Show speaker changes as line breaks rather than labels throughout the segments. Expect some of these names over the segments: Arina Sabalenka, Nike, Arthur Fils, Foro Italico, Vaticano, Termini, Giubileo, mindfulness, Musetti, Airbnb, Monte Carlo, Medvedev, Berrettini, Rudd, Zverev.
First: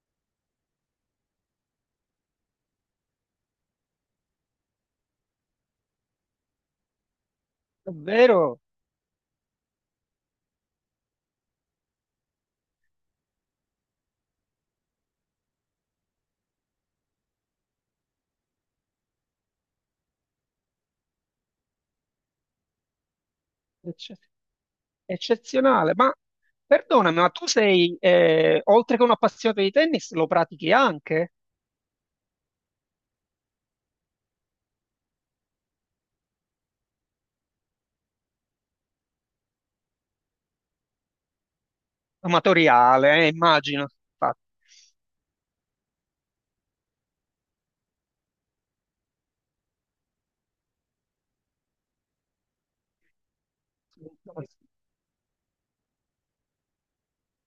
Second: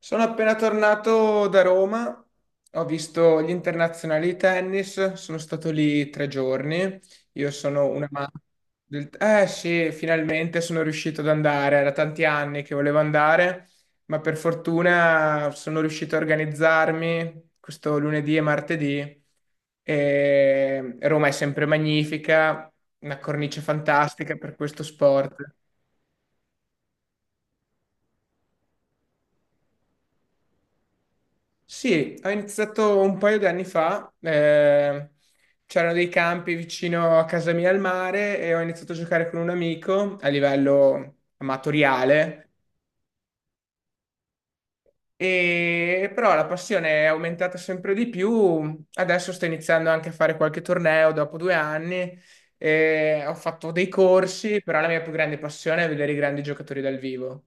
Sono appena tornato da Roma, ho visto gli internazionali di tennis, sono stato lì 3 giorni. Io sono un amante
Davvero
del... Eh sì, finalmente sono riuscito ad andare, era tanti anni che volevo andare, ma per fortuna sono riuscito a organizzarmi questo lunedì e martedì. E Roma è sempre magnifica, una cornice
ecce-
fantastica per questo sport.
eccezionale. Ma perdonami, ma tu sei, oltre che un appassionato di tennis, lo pratichi anche?
Sì, ho iniziato un paio di anni fa, c'erano dei campi vicino a casa mia al mare e ho iniziato a giocare con un amico a livello amatoriale,
Amatoriale, immagino. Infatti.
e, però la passione è aumentata sempre di più, adesso sto iniziando anche a fare qualche torneo dopo 2 anni, e ho fatto dei corsi, però la mia più grande passione è vedere i grandi giocatori dal vivo.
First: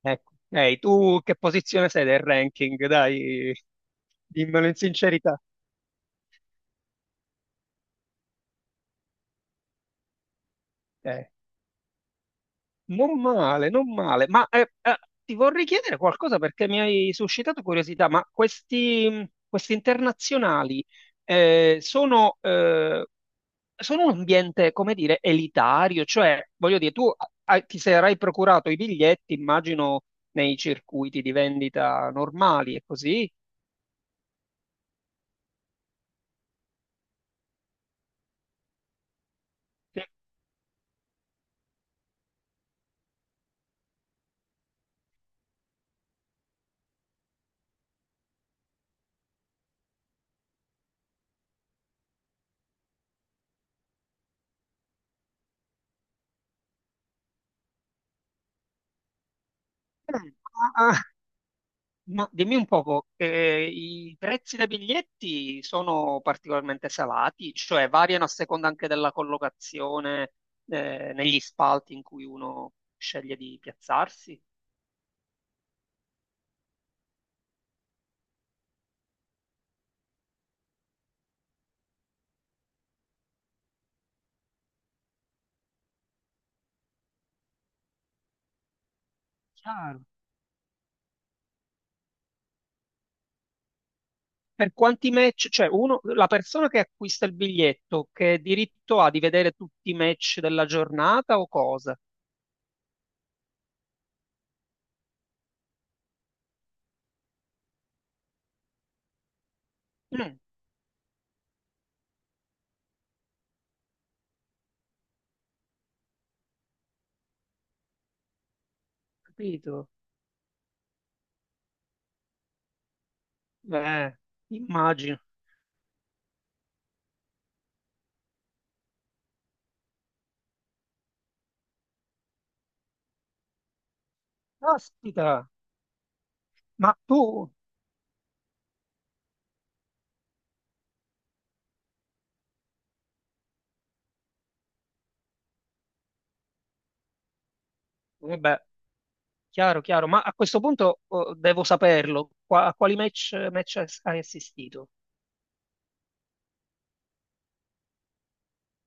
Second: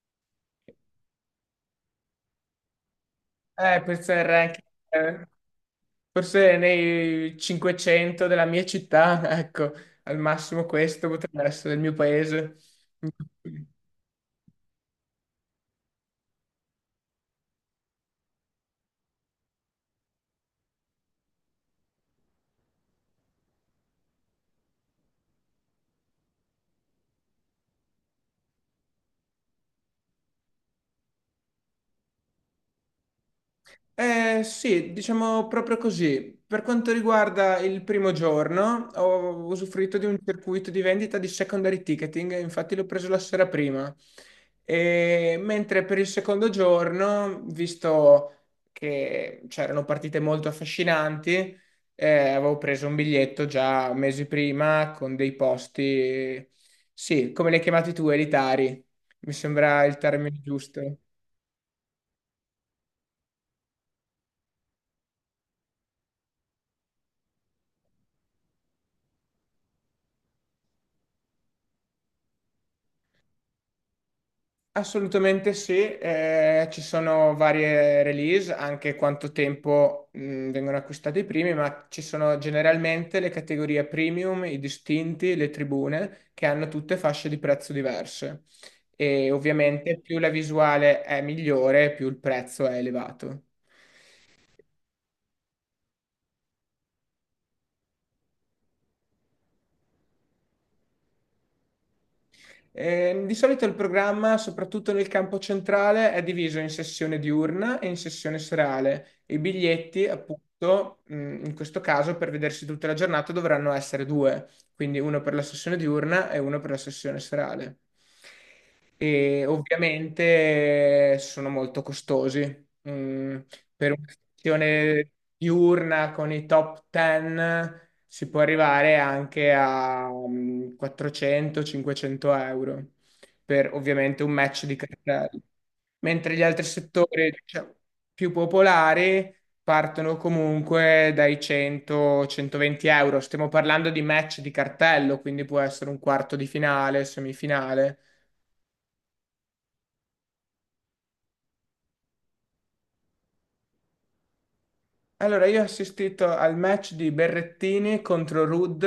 Ecco. Ehi, tu che posizione sei del ranking? Dai,
Questo è il ranking.
dimmelo in
Eh.
sincerità.
Forse nei 500 della mia città, ecco, al massimo questo
Eh.
potrebbe essere il mio paese.
Non male, non male, ma ti vorrei chiedere qualcosa perché mi hai suscitato curiosità, ma questi internazionali eh, sono, eh, sono un ambiente, come dire, elitario, cioè, voglio dire, tu ti sarai procurato i biglietti, immagino, nei circuiti di vendita normali e così.
Sì, diciamo proprio così. Per quanto riguarda il primo giorno, ho usufruito
Sì.
di un circuito di vendita di secondary ticketing, infatti l'ho preso la sera prima. E mentre per il secondo giorno, visto che c'erano partite molto affascinanti, avevo preso un biglietto già mesi prima con dei posti, sì, come li hai chiamati tu, elitari. Mi sembra il termine giusto.
Ah, ma dimmi un poco, i prezzi dei biglietti sono particolarmente salati, cioè variano a seconda anche della collocazione, negli spalti in cui uno sceglie di piazzarsi.
Assolutamente sì, ci sono varie release, anche quanto tempo vengono acquistati i primi, ma ci sono generalmente le categorie premium, i distinti, le tribune, che hanno tutte fasce di prezzo diverse. E ovviamente
Chiaro.
più la visuale è migliore, più il prezzo è elevato.
Per quanti match, cioè uno, la persona che acquista il biglietto, che diritto ha di vedere tutti i match della giornata o cosa?
Di solito il programma, soprattutto nel campo centrale, è diviso in sessione diurna e in sessione serale. I biglietti,
Mm,
appunto, in questo caso per vedersi tutta la giornata dovranno essere due, quindi uno per la sessione diurna e uno per la sessione serale. E
capito?
ovviamente sono molto costosi. Per una
Eh,
sessione
immagino.
diurna con i top 10 si può arrivare anche a 400-500 euro per ovviamente un match di
Caspita,
cartelli, mentre gli altri
ma
settori,
tu,
diciamo, più popolari partono comunque dai 100-120 euro. Stiamo parlando di match di cartello, quindi può essere un quarto di finale, semifinale.
vabbè, chiaro, chiaro, ma a questo punto oh, devo saperlo. A quali match, hai assistito?
Allora, io ho assistito al match di Berrettini contro Rudd,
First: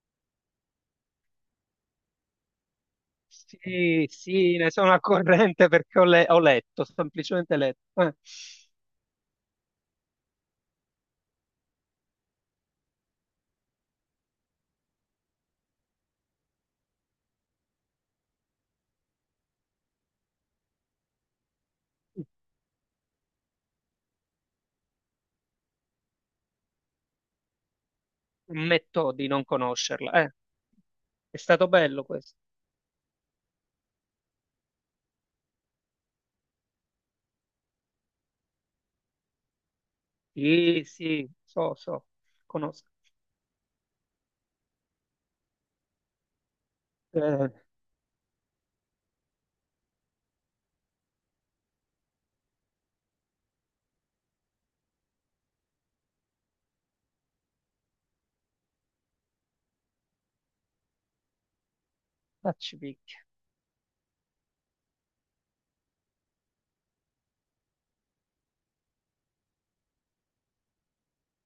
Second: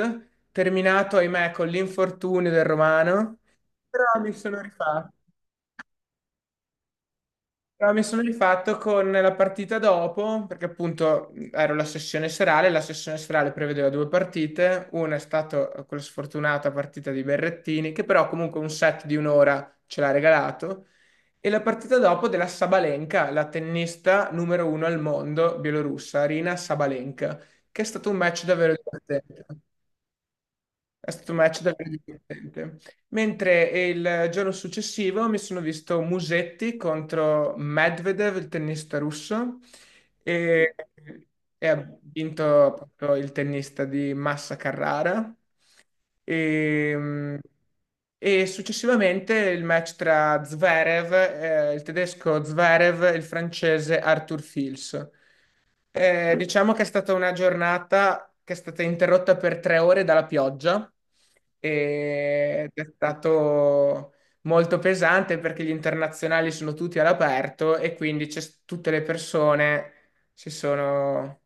terminato, ahimè, con l'infortunio del Romano,
Sì,
però mi
sì,
sono
ne sono a
rifatto.
corrente perché ho letto, semplicemente
No,
letto.
mi sono rifatto con la partita dopo, perché appunto ero la sessione serale prevedeva due partite, una è stata quella sfortunata partita di Berrettini, che però comunque un set di un'ora ce l'ha regalato, e la partita dopo della Sabalenka, la tennista numero uno al mondo bielorussa, Arina Sabalenka, che è stato un match davvero
Ammetto di non
divertente.
conoscerla.
È stato un
È
match
stato
davvero
bello questo.
divertente. Mentre il giorno successivo mi sono visto Musetti contro Medvedev, il tennista russo, e,
Sì, sì,
e
so,
ha
so,
vinto
conosco.
proprio il tennista di Massa Carrara. E,
Eh,
e successivamente il match tra Zverev, il tedesco Zverev e il francese Arthur Fils. Diciamo che è stata una giornata che è stata interrotta per 3 ore dalla pioggia ed
facci
è
picchi.
stato molto pesante perché gli internazionali sono tutti all'aperto e quindi tutte le persone si sono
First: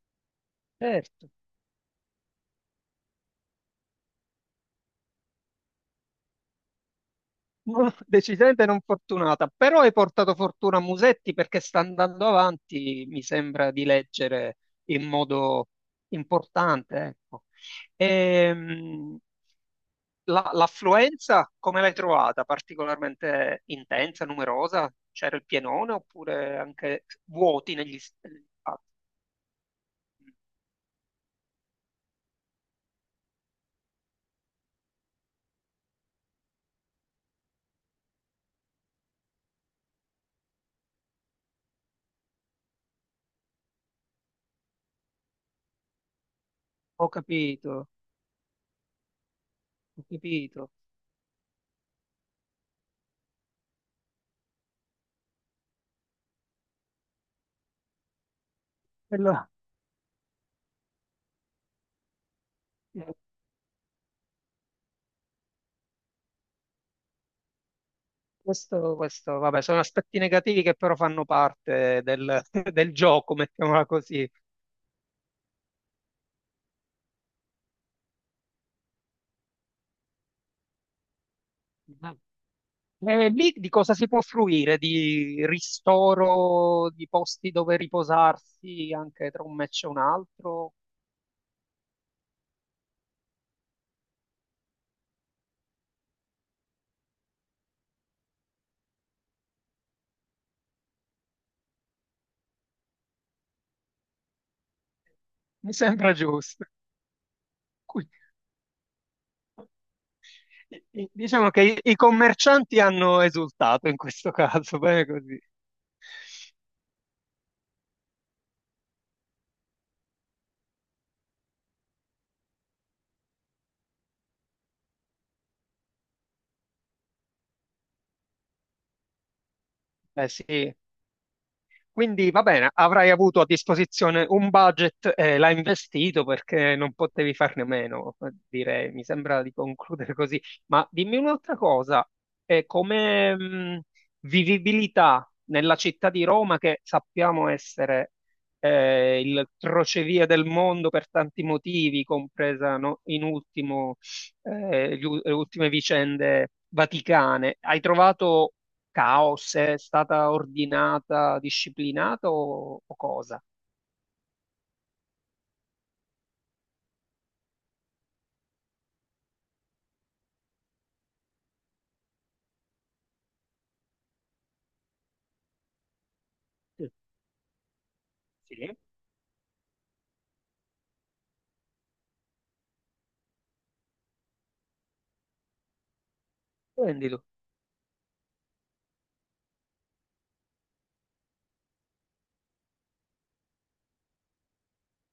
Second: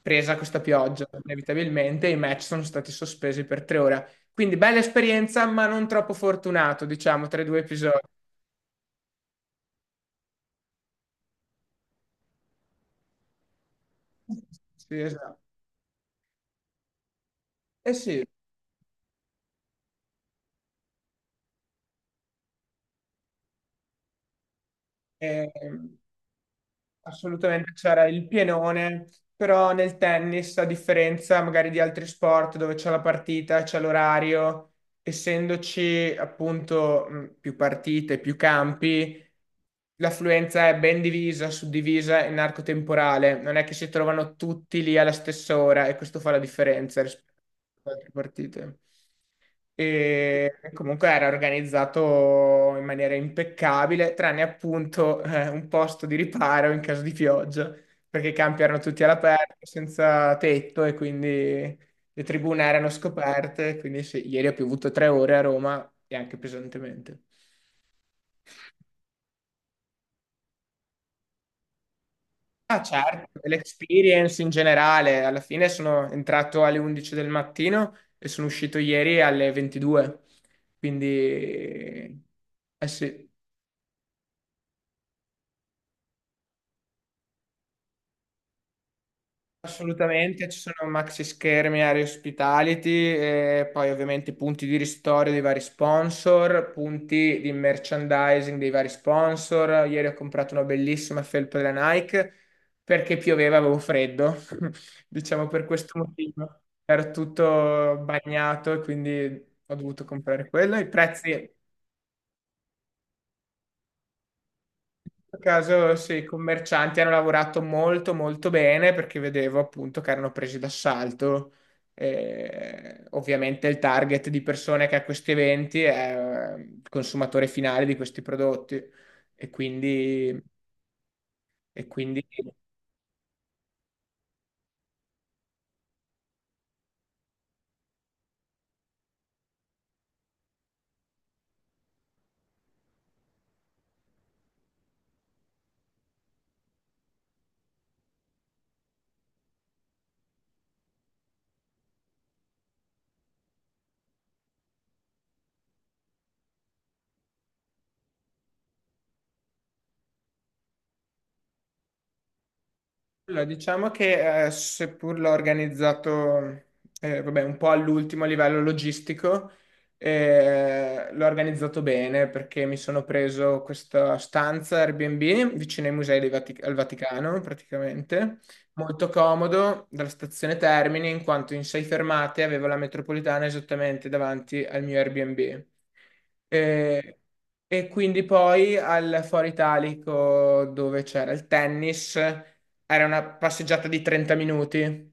presa questa pioggia
Certo.
inevitabilmente e i match sono stati sospesi per 3 ore. Quindi bella esperienza, ma non troppo fortunato, diciamo, tra i due
No,
episodi.
decisamente non fortunata, però hai portato fortuna a Musetti perché sta andando avanti, mi sembra di leggere
Sì,
in
esatto.
modo importante, ecco.
Eh sì,
Ehm, l'affluenza come l'hai trovata? Particolarmente intensa, numerosa? C'era il
ehm,
pienone oppure anche
assolutamente
vuoti negli
c'era il
spazi?
pienone, però nel tennis, a differenza magari di altri sport dove c'è la partita, c'è l'orario, essendoci appunto più partite, più campi, l'affluenza è ben divisa, suddivisa in arco temporale, non è che si trovano tutti lì alla stessa ora e questo fa la differenza
Ho
rispetto
capito,
ad altre partite.
ho
E
capito.
comunque era organizzato in maniera impeccabile, tranne appunto un posto di riparo in caso di pioggia, perché i campi erano tutti
Quello-
all'aperto, senza tetto e quindi le tribune erano scoperte, quindi sì, ieri ha piovuto 3 ore a Roma e anche pesantemente.
questo, vabbè, sono aspetti negativi che però fanno parte del,
Ah,
del gioco,
certo,
mettiamola così.
l'esperience in generale, alla fine sono entrato alle 11 del mattino e sono uscito ieri alle 22, quindi
Ma-
eh
E
sì,
lì di cosa si può fruire? Di ristoro, di posti dove riposarsi anche tra un match e un
assolutamente ci
altro?
sono maxi schermi, area hospitality, e poi ovviamente punti di ristoro dei vari sponsor, punti di merchandising dei vari sponsor. Ieri ho comprato una bellissima felpa della Nike perché pioveva, avevo freddo. Diciamo per
Mi
questo
sembra
motivo
giusto.
era tutto
Qui-
bagnato e quindi ho dovuto comprare quello. I prezzi, in
Diciamo che i commercianti hanno esultato in questo caso, bene
questo
così.
caso, sì, i commercianti hanno lavorato molto molto bene perché vedevo appunto che erano presi d'assalto. Ovviamente il target di persone che a questi eventi è il consumatore finale di questi prodotti e
Eh
quindi,
sì,
e quindi.
quindi va bene, avrai avuto a disposizione un budget e l'hai investito perché non potevi farne a meno, direi, mi sembra di concludere così. Ma dimmi un'altra cosa, come vivibilità nella città di Roma, che sappiamo essere il crocevia del mondo per tanti motivi, compresa no, in ultimo le ultime vicende vaticane, hai trovato caos? È stata ordinata, disciplinata o cosa?
Allora, diciamo che seppur l'ho organizzato vabbè, un po' all'ultimo a livello logistico, l'ho organizzato bene perché mi sono preso questa stanza Airbnb vicino ai musei dei al
Sì,
Vaticano, praticamente,
sì.
molto comodo dalla stazione Termini, in quanto in 6 fermate avevo la metropolitana esattamente davanti al mio Airbnb. E,
Prendilo.
e quindi poi al Foro Italico dove c'era il tennis era una passeggiata di 30 minuti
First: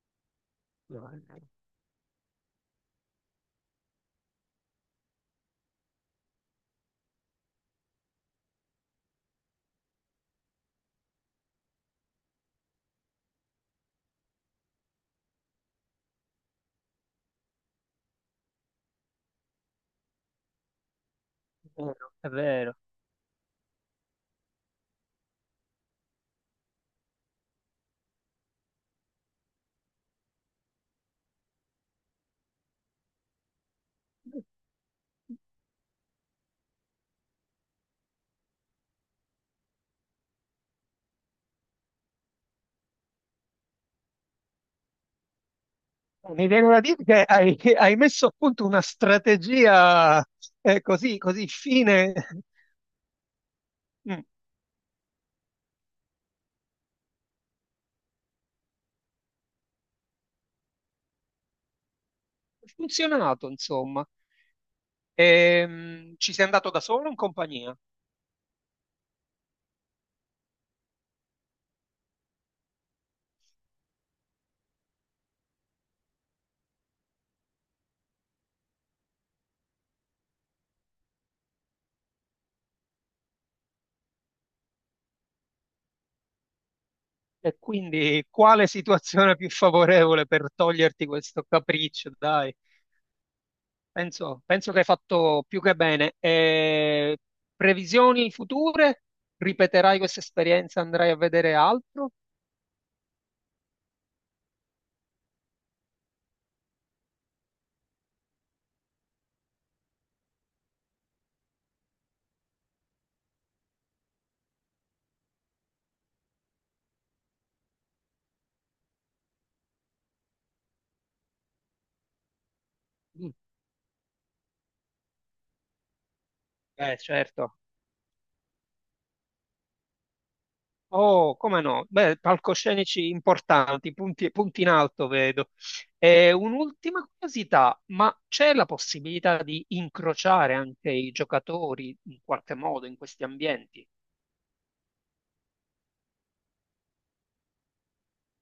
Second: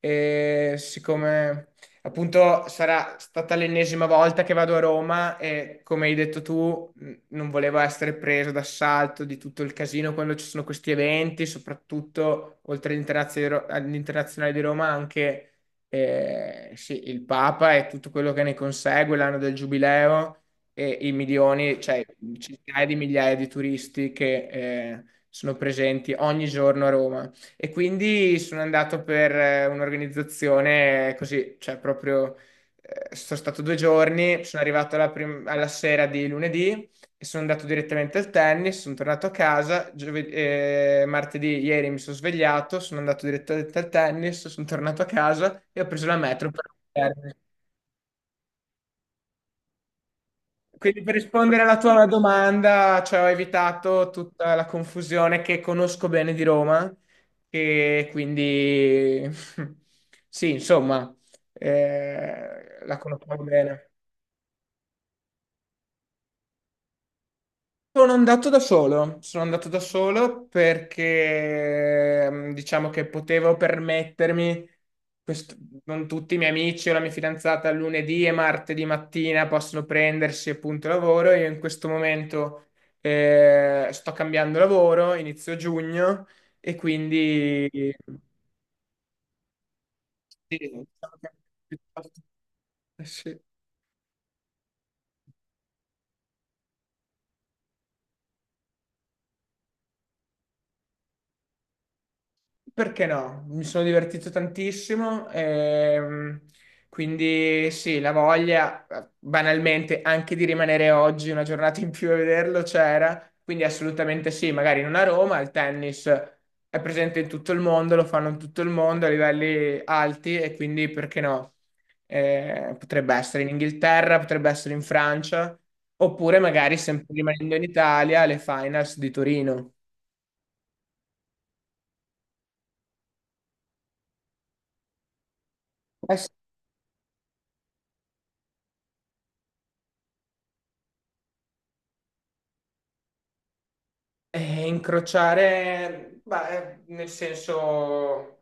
e
No, è
siccome appunto sarà stata l'ennesima volta che vado a Roma e come hai detto tu non volevo essere preso d'assalto di tutto il casino quando ci sono questi eventi, soprattutto oltre all'Internazionale di Roma anche sì, il Papa e tutto quello che ne consegue, l'anno del Giubileo e i milioni, cioè
vero, è vero.
centinaia di migliaia di turisti che eh, sono presenti ogni giorno a Roma e quindi sono andato per un'organizzazione così, cioè proprio sono stato 2 giorni, sono arrivato alla sera di lunedì e sono andato direttamente al tennis, sono tornato a casa, martedì ieri mi sono svegliato, sono andato direttamente al tennis, sono tornato a casa e ho preso la
Mi
metro per.
viene da dire che hai messo a punto una strategia
Quindi per
così, così
rispondere alla tua
fine.
domanda, cioè ho evitato
Mm. Ha
tutta la confusione che conosco bene di Roma, e quindi sì, insomma, la conosco
funzionato,
bene.
insomma. Ci sei andato da solo o in compagnia?
Sono andato da solo, sono andato da solo perché diciamo che potevo permettermi, questo- non tutti i miei amici o la mia fidanzata lunedì e martedì mattina possono prendersi appunto lavoro, io in questo momento sto cambiando lavoro, inizio giugno e
E
quindi
quindi quale situazione più favorevole per
sì,
toglierti
diciamo che-
questo capriccio, dai?
sì.
Penso che hai fatto più che bene. E previsioni future? Ripeterai questa esperienza? Andrai a vedere altro?
Perché no? Mi sono divertito tantissimo, quindi sì, la voglia banalmente anche di rimanere oggi una giornata in più a vederlo c'era, quindi assolutamente sì, magari non a Roma, il tennis è presente in tutto il mondo, lo fanno in tutto il mondo a livelli alti e quindi perché no? Potrebbe
Mm,
essere in Inghilterra, potrebbe essere in Francia, oppure magari
beh,
sempre rimanendo
certo.
in Italia, le finals di Torino.
Oh, come no? Beh, palcoscenici importanti, punti, punti in alto, vedo. E un'ultima curiosità, ma c'è la possibilità di incrociare anche i giocatori in qualche modo in questi ambienti?
Incrociare, beh, nel senso,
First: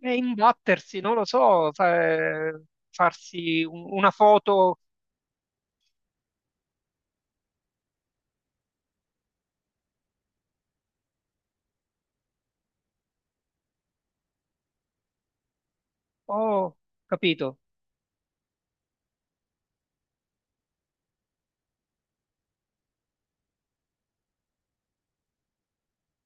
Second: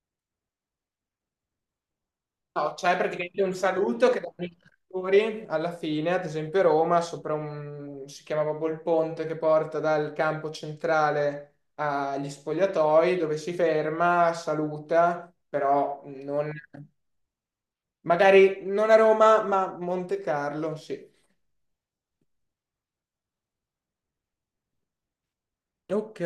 E imbattersi, non lo so,
no, c'è praticamente un
farsi
saluto
una
che danno i
foto...
giocatori alla fine, ad esempio Roma, sopra un, si chiama proprio il ponte che porta dal campo centrale agli spogliatoi, dove si ferma, saluta, però non,
Oh, capito?
magari non a Roma, ma Monte Carlo, sì. Ok.